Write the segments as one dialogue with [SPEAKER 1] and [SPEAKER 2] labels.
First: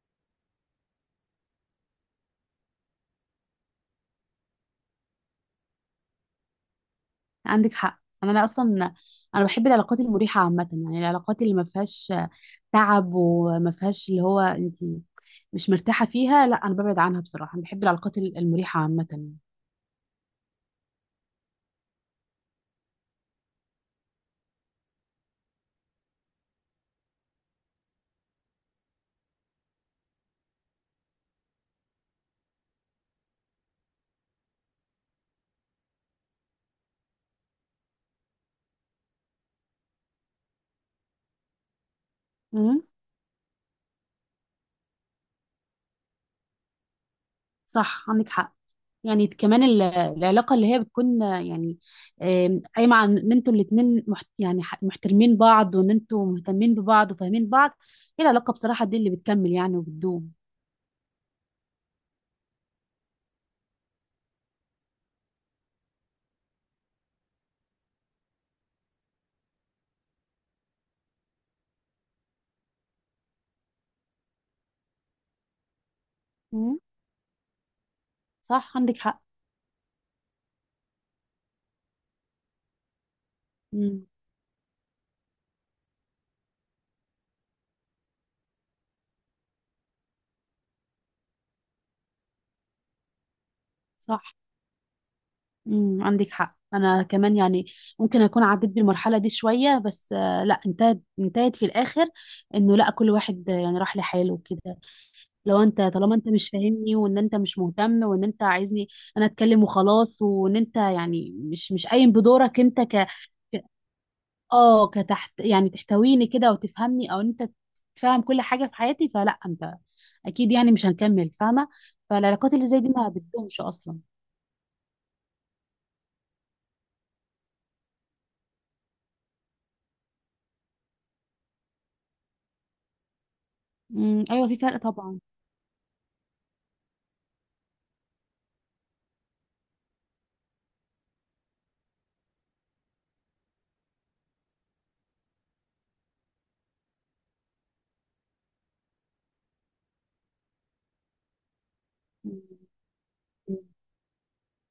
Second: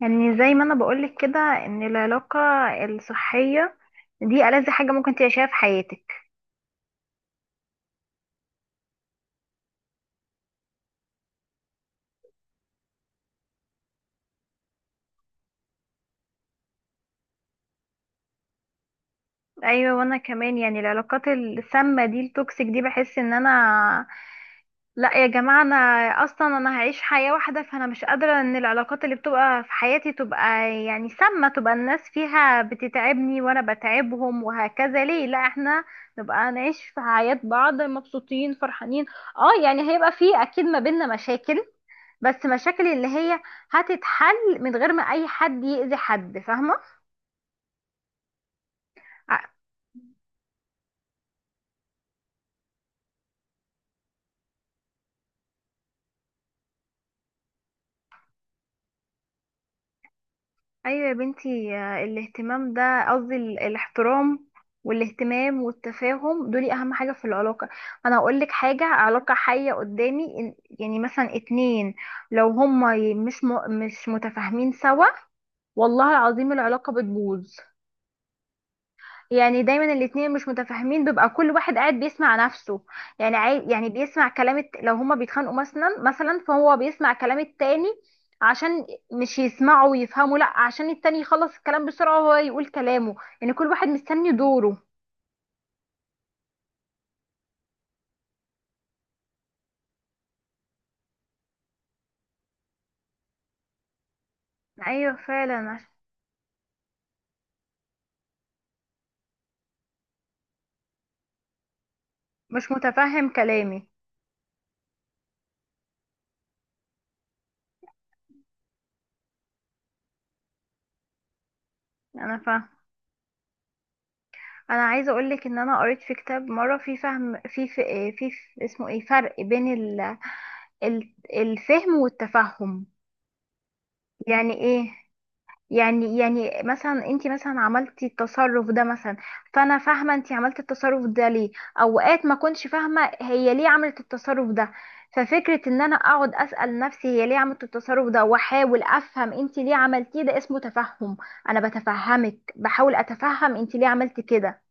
[SPEAKER 1] يعني زي ما انا بقولك كده ان العلاقة الصحية دي ألذ حاجة ممكن تعيشها في حياتك.
[SPEAKER 2] عندك حق، انا لا اصلا. انا بحب العلاقات المريحه عامه، يعني العلاقات اللي ما فيهاش تعب وما فيهاش اللي هو انت مش مرتاحه فيها. لا، انا ببعد عنها بصراحه. انا بحب العلاقات المريحه عامه يعني.
[SPEAKER 1] ايوه، وانا كمان يعني العلاقات السامة دي التوكسيك دي بحس ان انا لا يا جماعة انا اصلا انا هعيش حياة واحدة، فانا مش قادرة ان العلاقات اللي بتبقى في حياتي تبقى يعني سامة، تبقى الناس فيها بتتعبني وانا بتعبهم وهكذا. ليه لا احنا نبقى نعيش في حياة بعض مبسوطين فرحانين. اه يعني هيبقى فيه اكيد ما بيننا مشاكل، بس
[SPEAKER 2] امم،
[SPEAKER 1] مشاكل اللي هي هتتحل من غير ما اي حد يأذي حد، فاهمة؟
[SPEAKER 2] صح، عندك حق. يعني
[SPEAKER 1] ع-
[SPEAKER 2] كمان العلاقه اللي هي بتكون يعني قايمه عن ان انتوا الاتنين يعني محترمين بعض وان انتوا مهتمين ببعض وفاهمين بعض. هي العلاقه بصراحه دي اللي بتكمل يعني وبتدوم.
[SPEAKER 1] ايوه يا بنتي، آه، الاهتمام ده قصدي الاحترام والاهتمام والتفاهم دول اهم حاجة في العلاقة. انا هقول لك حاجة، علاقة حية قدامي يعني مثلا اتنين لو هما ي- مش م... مش متفاهمين سوا، والله العظيم
[SPEAKER 2] امم،
[SPEAKER 1] العلاقة بتبوظ.
[SPEAKER 2] صح، عندك حق.
[SPEAKER 1] يعني دايما الاتنين مش متفاهمين بيبقى كل واحد قاعد بيسمع نفسه، يعني يعني
[SPEAKER 2] امم،
[SPEAKER 1] بيسمع كلام لو هما بيتخانقوا مثلا فهو بيسمع كلام التاني، عشان مش يسمعوا ويفهموا، لا عشان التاني يخلص الكلام بسرعة وهو يقول كلامه، يعني كل واحد
[SPEAKER 2] صح.
[SPEAKER 1] مستني دوره.
[SPEAKER 2] امم، عندك حق. انا كمان يعني ممكن اكون عديت بالمرحله دي شويه، بس لا انتهت انتهت في الاخر. انه لا، كل واحد يعني راح لحاله وكده.
[SPEAKER 1] ايوه فعلا
[SPEAKER 2] لو انت، طالما انت مش فاهمني وان انت مش مهتم وان انت عايزني انا اتكلم وخلاص، وان انت يعني مش قايم بدورك
[SPEAKER 1] مش
[SPEAKER 2] انت
[SPEAKER 1] متفهم كلامي.
[SPEAKER 2] اه، كتحت، يعني تحتويني كده وتفهمني او انت تفهم كل حاجه في حياتي، فلا انت اكيد يعني مش هنكمل، فاهمه.
[SPEAKER 1] انا
[SPEAKER 2] فالعلاقات اللي
[SPEAKER 1] فاهم،
[SPEAKER 2] زي دي ما بتدومش اصلا.
[SPEAKER 1] انا عايزه اقول لك ان انا قريت في كتاب مره في فهم في اسمه ايه فرق بين الفهم والتفهم.
[SPEAKER 2] امم، ايوه،
[SPEAKER 1] يعني
[SPEAKER 2] في فرق
[SPEAKER 1] ايه؟
[SPEAKER 2] طبعا.
[SPEAKER 1] يعني مثلا انت مثلا عملتي التصرف ده مثلا، فانا فاهمه انت عملتي التصرف ده ليه. اوقات ما كنتش فاهمه هي ليه عملت التصرف ده، ففكره ان انا اقعد اسال نفسي هي ليه عملت التصرف ده واحاول افهم انت ليه عملتيه ده اسمه تفهم. انا بتفهمك، بحاول اتفهم
[SPEAKER 2] مم.
[SPEAKER 1] انت ليه عملتي كده.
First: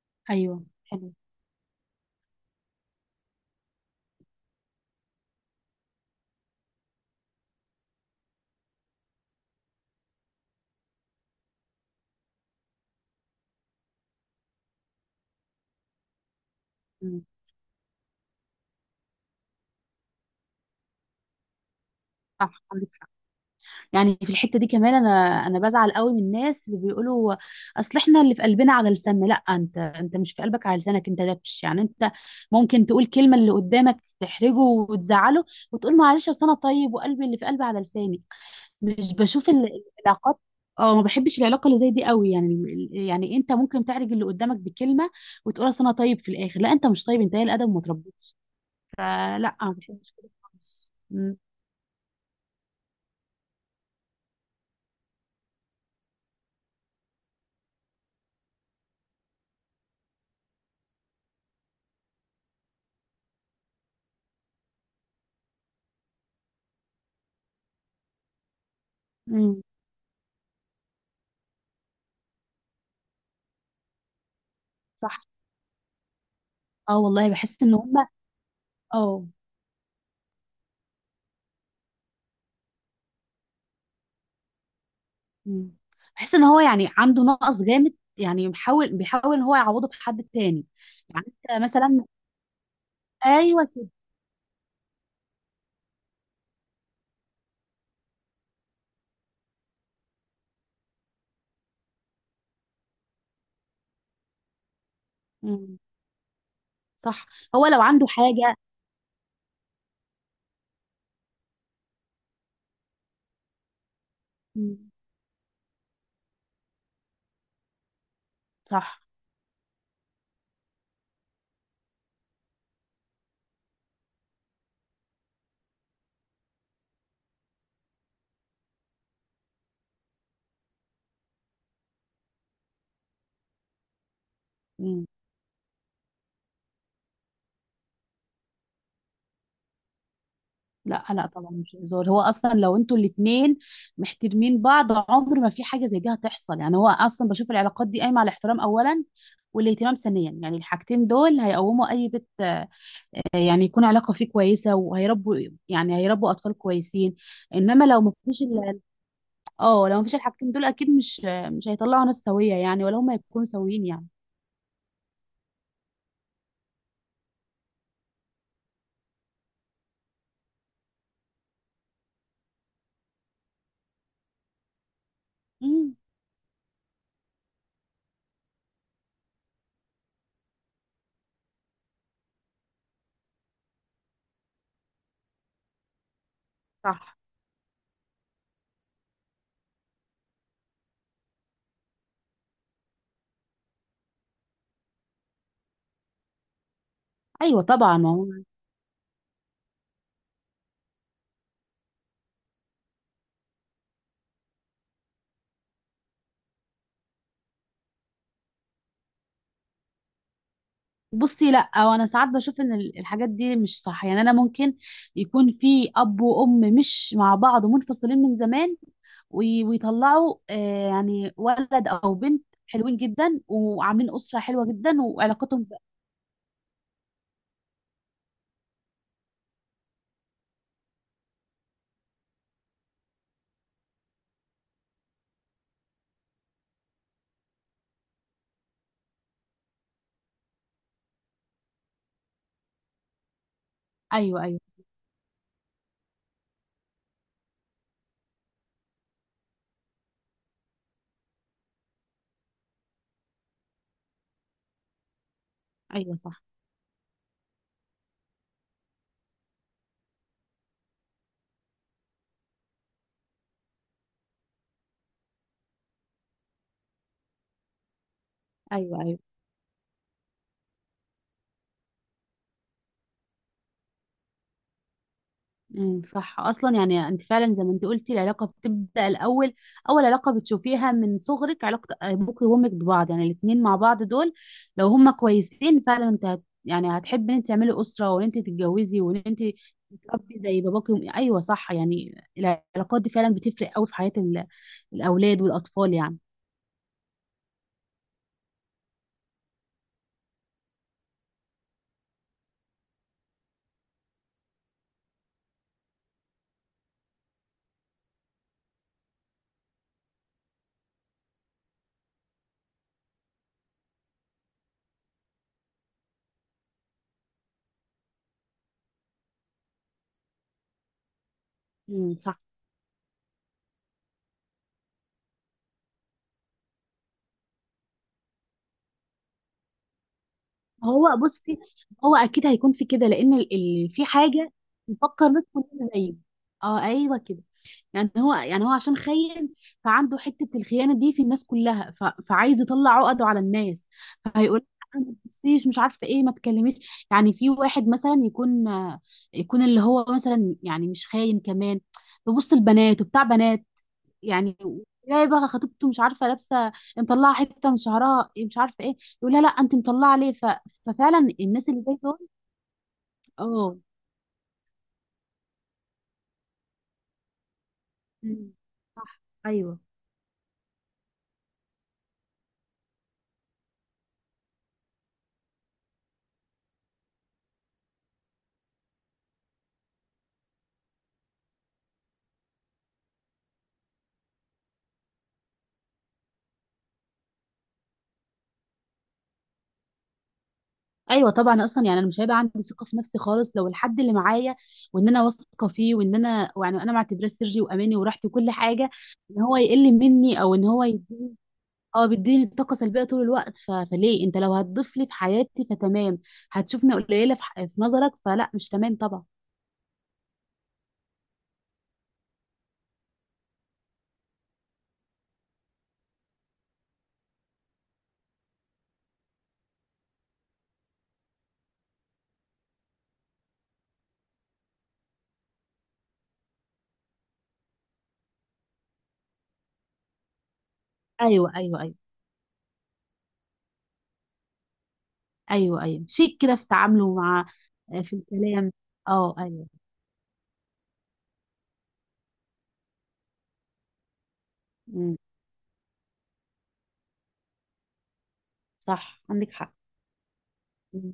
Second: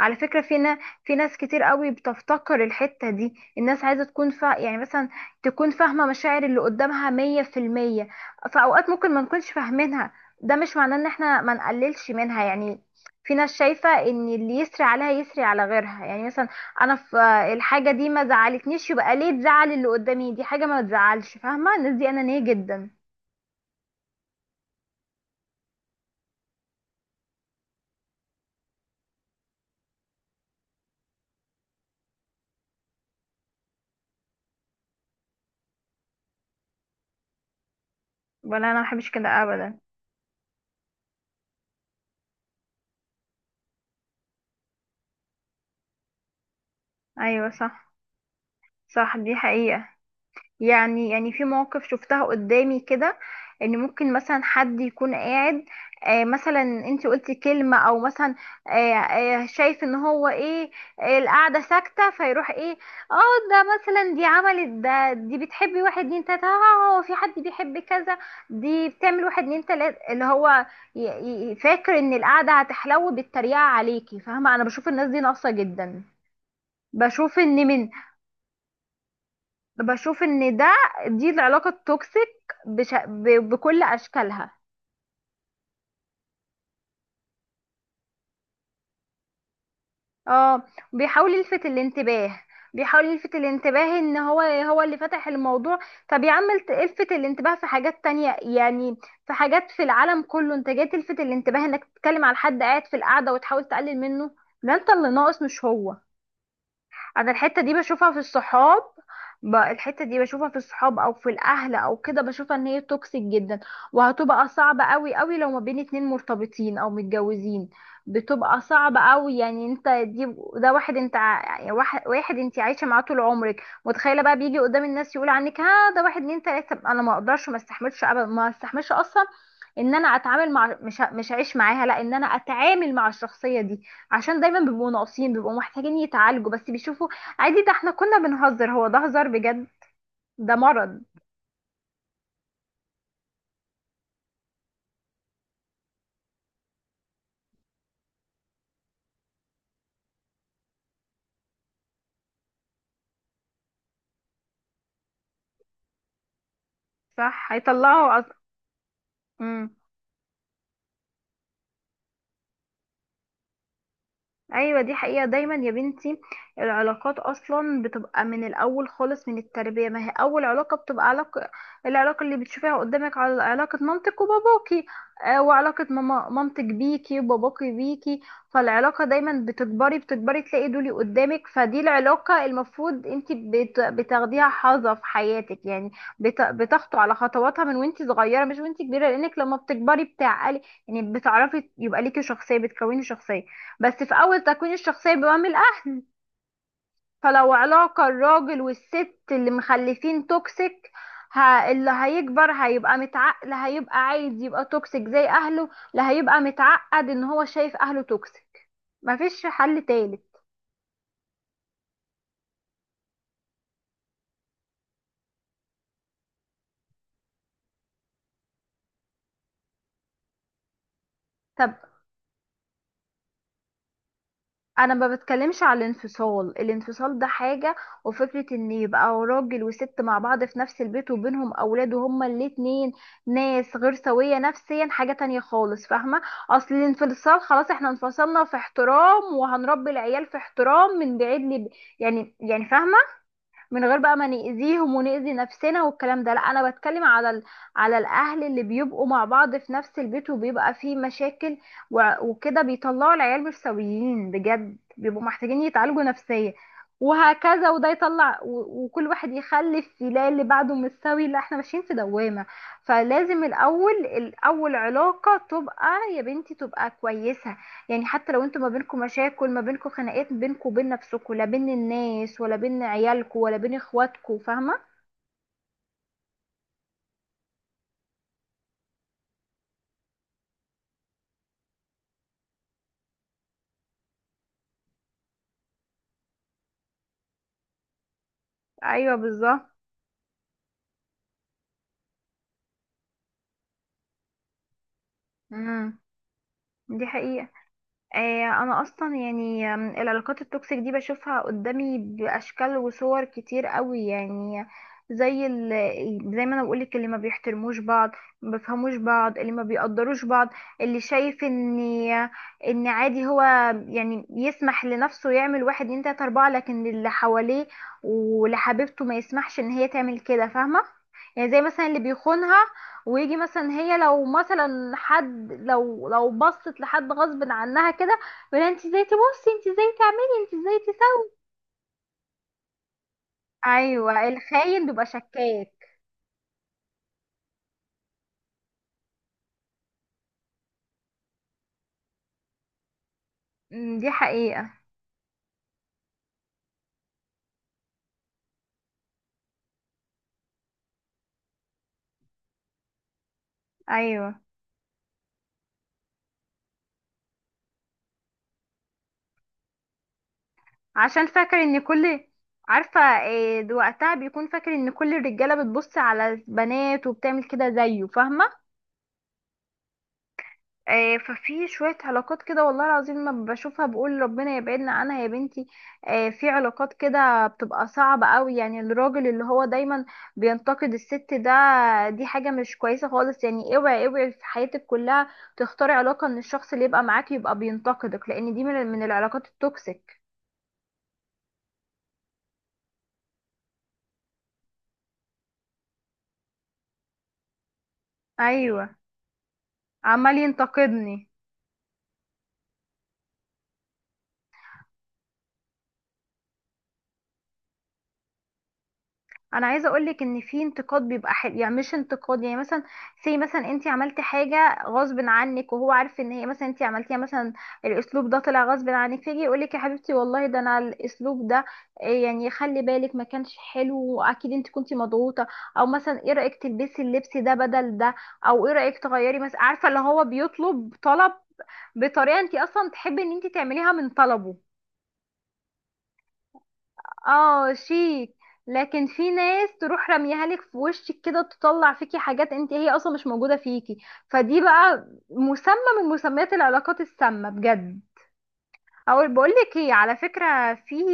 [SPEAKER 1] على فكرة
[SPEAKER 2] ايوه،
[SPEAKER 1] فينا
[SPEAKER 2] حلو.
[SPEAKER 1] في ناس كتير قوي بتفتقر الحتة دي، الناس عايزة تكون فا يعني مثلا تكون فاهمة مشاعر اللي قدامها 100%. في أوقات ممكن ما نكونش فاهمينها، ده مش معناه ان احنا ما نقللش منها يعني. في ناس شايفة ان اللي يسري عليها يسري على غيرها، يعني مثلا انا في
[SPEAKER 2] مم.
[SPEAKER 1] الحاجة دي ما زعلتنيش يبقى ليه تزعل اللي قدامي، دي حاجة ما تزعلش، فاهمة؟ الناس دي انانية
[SPEAKER 2] صح،
[SPEAKER 1] جدا.
[SPEAKER 2] يعني في الحته دي كمان انا بزعل قوي من الناس اللي بيقولوا اصل احنا اللي في قلبنا على لساننا. لا، انت مش في قلبك على لسانك، انت دبش، يعني انت ممكن تقول كلمه اللي قدامك تحرجه وتزعله وتقول معلش اصل انا طيب وقلبي، اللي في قلبي على لساني.
[SPEAKER 1] ولا انا ما بحبش
[SPEAKER 2] مش
[SPEAKER 1] كده
[SPEAKER 2] بشوف
[SPEAKER 1] ابدا.
[SPEAKER 2] العلاقات. اه، ما بحبش العلاقه اللي زي دي قوي، يعني يعني انت ممكن تعرج اللي قدامك بكلمه وتقول اصل انا طيب، في الاخر لا، انت مش طيب، انت قليل
[SPEAKER 1] ايوه
[SPEAKER 2] الادب وما
[SPEAKER 1] صح،
[SPEAKER 2] تربيتش.
[SPEAKER 1] صح دي
[SPEAKER 2] فلا، ما
[SPEAKER 1] حقيقة.
[SPEAKER 2] بحبش كده خالص
[SPEAKER 1] يعني في مواقف شفتها قدامي كده، ان ممكن مثلا حد يكون قاعد، مثلا انت قلتي كلمة او مثلا، شايف ان هو ايه، القعدة ساكتة فيروح ايه، اه، ده مثلا دي عملت ده، دي بتحبي واحد اتنين تلاتة، اه هو في حد بيحب كذا، دي بتعمل واحد
[SPEAKER 2] م،
[SPEAKER 1] اتنين تلاتة اللي هو فاكر ان القعدة هتحلو بالتريقة عليكي، فاهمة؟ انا بشوف الناس دي
[SPEAKER 2] صح.
[SPEAKER 1] ناقصة جدا.
[SPEAKER 2] اه والله
[SPEAKER 1] بشوف
[SPEAKER 2] بحس
[SPEAKER 1] ان
[SPEAKER 2] ان هم. اه.
[SPEAKER 1] بشوف ان ده، دي العلاقة التوكسيك بكل اشكالها.
[SPEAKER 2] م. بحس ان هو يعني عنده نقص جامد، يعني بيحاول بيحاول ان هو يعوضه في حد
[SPEAKER 1] اه،
[SPEAKER 2] تاني. يعني
[SPEAKER 1] بيحاول
[SPEAKER 2] انت
[SPEAKER 1] يلفت
[SPEAKER 2] مثلا.
[SPEAKER 1] الانتباه، بيحاول يلفت
[SPEAKER 2] ايوه كده.
[SPEAKER 1] الانتباه ان هو هو اللي فتح الموضوع. طب يا عم الفت الانتباه في حاجات تانية يعني، في حاجات في العالم كله، انت جاي تلفت الانتباه انك تتكلم على حد قاعد في القعدة وتحاول تقلل منه، ده انت اللي ناقص مش
[SPEAKER 2] م،
[SPEAKER 1] هو.
[SPEAKER 2] صح.
[SPEAKER 1] انا الحته
[SPEAKER 2] هو
[SPEAKER 1] دي
[SPEAKER 2] لو عنده
[SPEAKER 1] بشوفها في
[SPEAKER 2] حاجه.
[SPEAKER 1] الصحاب، الحته دي بشوفها في الصحاب او في الاهل او كده، بشوفها ان هي توكسيك جدا، وهتبقى صعبه
[SPEAKER 2] م،
[SPEAKER 1] قوي قوي لو ما بين اتنين مرتبطين او متجوزين. بتبقى صعبه
[SPEAKER 2] صح.
[SPEAKER 1] قوي، يعني انت دي ده واحد انت يعني واحد واحد انت عايشه معاه طول عمرك، متخيله بقى بيجي قدام الناس يقول عنك ها ده واحد اتنين تلاته، انا ما اقدرش، ما استحملش ابدا، ما استحملش اصلا ان انا اتعامل مع مش هعيش معاها، لا ان انا اتعامل مع الشخصيه دي، عشان دايما بيبقوا
[SPEAKER 2] م.
[SPEAKER 1] ناقصين، بيبقوا محتاجين يتعالجوا بس بيشوفوا عادي، ده احنا كنا بنهزر، هو ده هزار بجد؟ ده مرض.
[SPEAKER 2] لا لا طبعا، مش هزار. هو اصلا لو انتوا الاتنين محترمين بعض، عمر ما في حاجه زي دي هتحصل. يعني هو اصلا بشوف العلاقات دي قايمه على الاحترام اولا والاهتمام ثانيا، يعني الحاجتين دول هيقوموا اي بيت يعني يكون علاقه فيه كويسه، وهيربوا، يعني هيربوا اطفال كويسين.
[SPEAKER 1] صح
[SPEAKER 2] انما لو ما
[SPEAKER 1] هيطلعه
[SPEAKER 2] فيش
[SPEAKER 1] مم.
[SPEAKER 2] اه، لو ما فيش الحاجتين دول اكيد مش هيطلعوا ناس سويه يعني، ولا هم يكونوا سويين يعني.
[SPEAKER 1] ايوه دي حقيقة، دايما يا بنتي العلاقات اصلا بتبقى من الاول خالص من التربية، ما هي اول علاقة بتبقى علاقة، العلاقة اللي بتشوفيها قدامك على علاقة مامتك وباباكي، آه، وعلاقة
[SPEAKER 2] امم،
[SPEAKER 1] ماما مامتك بيكي وباباكي بيكي، فالعلاقة دايما بتكبري بتكبري تلاقي دولي قدامك، فدي العلاقة المفروض انت بتاخديها حظة في حياتك، يعني بتخطو على
[SPEAKER 2] صح.
[SPEAKER 1] خطواتها من وانت صغيرة مش وانت كبيرة، لانك لما بتكبري بتعقلي، يعني بتعرفي يبقى ليكي شخصية بتكوني شخصية، بس في أول تكوين الشخصية بيبقى من الأهل. فلو
[SPEAKER 2] ايوه طبعا.
[SPEAKER 1] علاقة الراجل والست اللي مخلفين توكسيك، اللي هيكبر هيبقى متعقل هيبقى عايز يبقى توكسيك زي أهله، اللي هيبقى متعقد إن هو شايف أهله توكسيك، مفيش حل تالت.
[SPEAKER 2] بصي، لا، وانا ساعات بشوف ان الحاجات دي مش صح. يعني انا ممكن يكون في اب وام مش مع بعض ومنفصلين من زمان ويطلعوا يعني
[SPEAKER 1] طب
[SPEAKER 2] ولد او بنت حلوين جدا وعاملين اسره حلوه
[SPEAKER 1] انا
[SPEAKER 2] جدا
[SPEAKER 1] ما بتكلمش
[SPEAKER 2] وعلاقتهم
[SPEAKER 1] على الانفصال، الانفصال ده حاجة، وفكرة ان يبقى راجل وست مع بعض في نفس البيت وبينهم اولاد وهما الاتنين ناس غير سوية نفسيا حاجة تانية خالص، فاهمة؟ اصل الانفصال خلاص احنا انفصلنا في احترام وهنربي العيال في احترام من بعيد يعني فاهمة، من غير بقى ما
[SPEAKER 2] ايوه ايوه
[SPEAKER 1] نأذيهم ونأذي نفسنا والكلام ده. لا انا بتكلم على على الاهل اللي بيبقوا مع بعض في نفس البيت وبيبقى فيه مشاكل وكده بيطلعوا العيال مش سويين بجد، بيبقوا محتاجين يتعالجوا
[SPEAKER 2] ايوه. صح.
[SPEAKER 1] نفسيا وهكذا، وده يطلع وكل واحد يخلف يلاقي اللي بعده مش سوي، لا احنا ماشيين في دوامة. فلازم الاول الاول علاقة تبقى يا بنتي تبقى كويسة، يعني حتى لو انتوا ما بينكم
[SPEAKER 2] ايوه ايوه.
[SPEAKER 1] مشاكل، ما بينكم خناقات بينكم وبين نفسكم لا بين الناس ولا بين عيالكم ولا بين اخواتكم، فاهمة؟
[SPEAKER 2] امم، صح، اصلا يعني انت فعلا زي ما انت قلتي، العلاقه بتبدا الاول. اول علاقه بتشوفيها من صغرك علاقه ابوك وامك ببعض، يعني الاثنين مع بعض دول لو هما كويسين فعلا، انت يعني هتحبي ان انت تعملي اسره وان انت تتجوزي
[SPEAKER 1] ايوه
[SPEAKER 2] وان انت
[SPEAKER 1] بالظبط.
[SPEAKER 2] تربي زي باباك ايوه صح، يعني العلاقات دي فعلا بتفرق قوي في حياه الاولاد والاطفال
[SPEAKER 1] امم،
[SPEAKER 2] يعني.
[SPEAKER 1] دي حقيقة. آه، انا اصلا يعني آم، العلاقات التوكسيك دي بشوفها قدامي باشكال وصور كتير قوي يعني، زي زي ما انا بقولك، اللي ما بيحترموش بعض، ما بيفهموش بعض، اللي ما بيقدروش بعض، اللي شايف ان ان عادي هو يعني يسمح لنفسه يعمل واحد اتنين تلاته اربعه، لكن اللي حواليه ولحبيبته ما يسمحش ان هي تعمل كده، فاهمه؟ يعني زي مثلا اللي
[SPEAKER 2] امم، صح.
[SPEAKER 1] بيخونها ويجي مثلا هي لو مثلا حد لو بصت لحد غصب عنها كده يقول انت ازاي تبصي، انت ازاي تعملي، انت ازاي
[SPEAKER 2] هو،
[SPEAKER 1] تسوي.
[SPEAKER 2] بصي، هو اكيد هيكون في كده لان في
[SPEAKER 1] ايوه
[SPEAKER 2] حاجه
[SPEAKER 1] الخاين بيبقى
[SPEAKER 2] نفكر ناس
[SPEAKER 1] شكاك.
[SPEAKER 2] كلنا زيه. اه، ايوه كده. يعني هو عشان خاين، فعنده حتة الخيانة دي في الناس كلها فعايز يطلع عقده على الناس.
[SPEAKER 1] أمم، دي
[SPEAKER 2] فهيقول:
[SPEAKER 1] حقيقة.
[SPEAKER 2] أنا، ما تبصيش، مش عارفة ايه، ما تكلميش. يعني في واحد مثلا يكون، اللي هو مثلا يعني مش خاين كمان، ببص البنات وبتاع بنات
[SPEAKER 1] ايوه
[SPEAKER 2] يعني، تلاقي بقى خطيبته مش عارفة لابسة، مطلعة حتة من شعرها، مش عارفة ايه، يقول لها لا انت مطلعة ليه
[SPEAKER 1] عشان
[SPEAKER 2] ففعلا
[SPEAKER 1] فاكر
[SPEAKER 2] الناس
[SPEAKER 1] ان
[SPEAKER 2] اللي زي دول.
[SPEAKER 1] كل، عارفة إيه،
[SPEAKER 2] اه.
[SPEAKER 1] وقتها بيكون فاكر ان كل الرجالة بتبص على البنات وبتعمل كده زيه، فاهمة؟
[SPEAKER 2] مم. صح. ايوه.
[SPEAKER 1] آه، ففي شوية علاقات كده والله العظيم ما بشوفها بقول ربنا يبعدنا عنها يا بنتي. آه، في علاقات كده بتبقى صعبة قوي، يعني الراجل اللي هو دايما بينتقد الست، ده دي حاجة مش كويسة خالص، يعني اوعي اوعي في حياتك كلها تختاري علاقة ان الشخص اللي يبقى معاك يبقى بينتقدك، لان دي من العلاقات التوكسيك.
[SPEAKER 2] ايوه طبعا، اصلا يعني انا مش هيبقى عندي ثقه في نفسي خالص لو الحد اللي معايا وان انا واثقه فيه وان انا يعني انا معتبراه سري واماني وراحتي وكل
[SPEAKER 1] ايوه
[SPEAKER 2] حاجه ان هو يقل
[SPEAKER 1] عمال
[SPEAKER 2] مني او ان هو
[SPEAKER 1] ينتقدني.
[SPEAKER 2] يديني، اه، بيديني طاقه سلبيه طول الوقت. فليه؟ انت لو هتضيف لي في حياتي فتمام، هتشوفني قليله في نظرك، فلا مش تمام طبعا.
[SPEAKER 1] انا عايزه اقولك ان في انتقاد بيبقى حلو، يعني مش انتقاد يعني مثلا سي مثلا انت عملتي حاجه غصب عنك، وهو عارف ان هي مثلا انت عملتيها مثلا الاسلوب ده طلع غصب عنك، فيجي يقولك يا حبيبتي والله ده انا الاسلوب ده إيه، يعني خلي بالك ما كانش حلو واكيد انت كنتي مضغوطه، او مثلا ايه رايك تلبسي اللبس ده بدل ده، او ايه رايك تغيري مثلا، عارفه اللي هو بيطلب طلب
[SPEAKER 2] ايوه ايوه ايوه
[SPEAKER 1] بطريقه انت اصلا تحبي ان انت تعمليها من طلبه.
[SPEAKER 2] ايوه ايوه، شيك كده في تعامله مع
[SPEAKER 1] اه
[SPEAKER 2] في
[SPEAKER 1] شيك.
[SPEAKER 2] الكلام.
[SPEAKER 1] لكن في
[SPEAKER 2] اه، ايوه.
[SPEAKER 1] ناس تروح رميها لك في وشك كده، تطلع فيكي حاجات انت هي اصلا مش موجودة فيكي، فدي بقى
[SPEAKER 2] مم.
[SPEAKER 1] مسمى من مسميات العلاقات السامة بجد.
[SPEAKER 2] صح،
[SPEAKER 1] او بقول
[SPEAKER 2] عندك حق.
[SPEAKER 1] لك ايه، على فكرة في
[SPEAKER 2] مم.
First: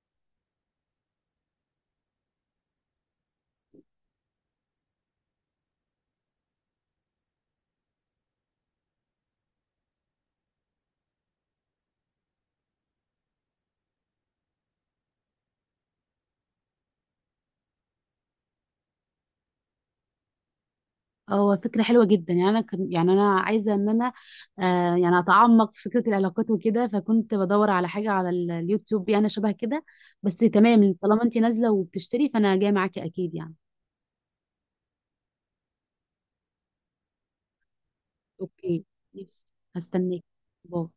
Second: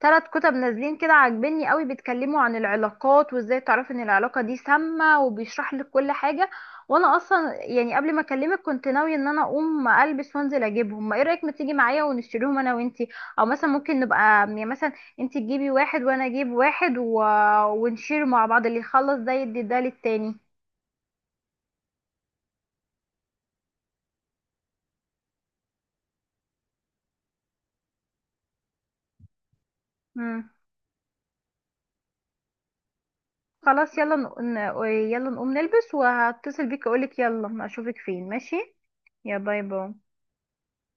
[SPEAKER 1] 3 كتب نازلين كده عاجبني قوي بيتكلموا عن العلاقات وازاي تعرفي ان العلاقة دي سامة، وبيشرح لك كل حاجة. وانا اصلا يعني قبل ما اكلمك كنت ناوية ان انا اقوم البس وانزل اجيبهم، ما ايه رأيك ما تيجي معايا ونشتريهم انا وانتي، او مثلا ممكن نبقى يعني مثلا انتي تجيبي واحد وانا اجيب واحد ونشير مع بعض، اللي يخلص ده يدي ده للتاني.
[SPEAKER 2] هو فكرة حلوة جدا، يعني أنا عايزة إن أنا يعني أتعمق في فكرة العلاقات وكده، فكنت بدور على حاجة على اليوتيوب يعني شبه كده. بس
[SPEAKER 1] مم.
[SPEAKER 2] تمام، طالما أنت نازلة وبتشتري فأنا جاية معاكي أكيد يعني.
[SPEAKER 1] خلاص يلا يلا نقوم نلبس وهتصل بيك اقولك يلا اشوفك فين، ماشي؟
[SPEAKER 2] أوكي، ماشي.
[SPEAKER 1] يا باي باي.
[SPEAKER 2] هستناكي. باي.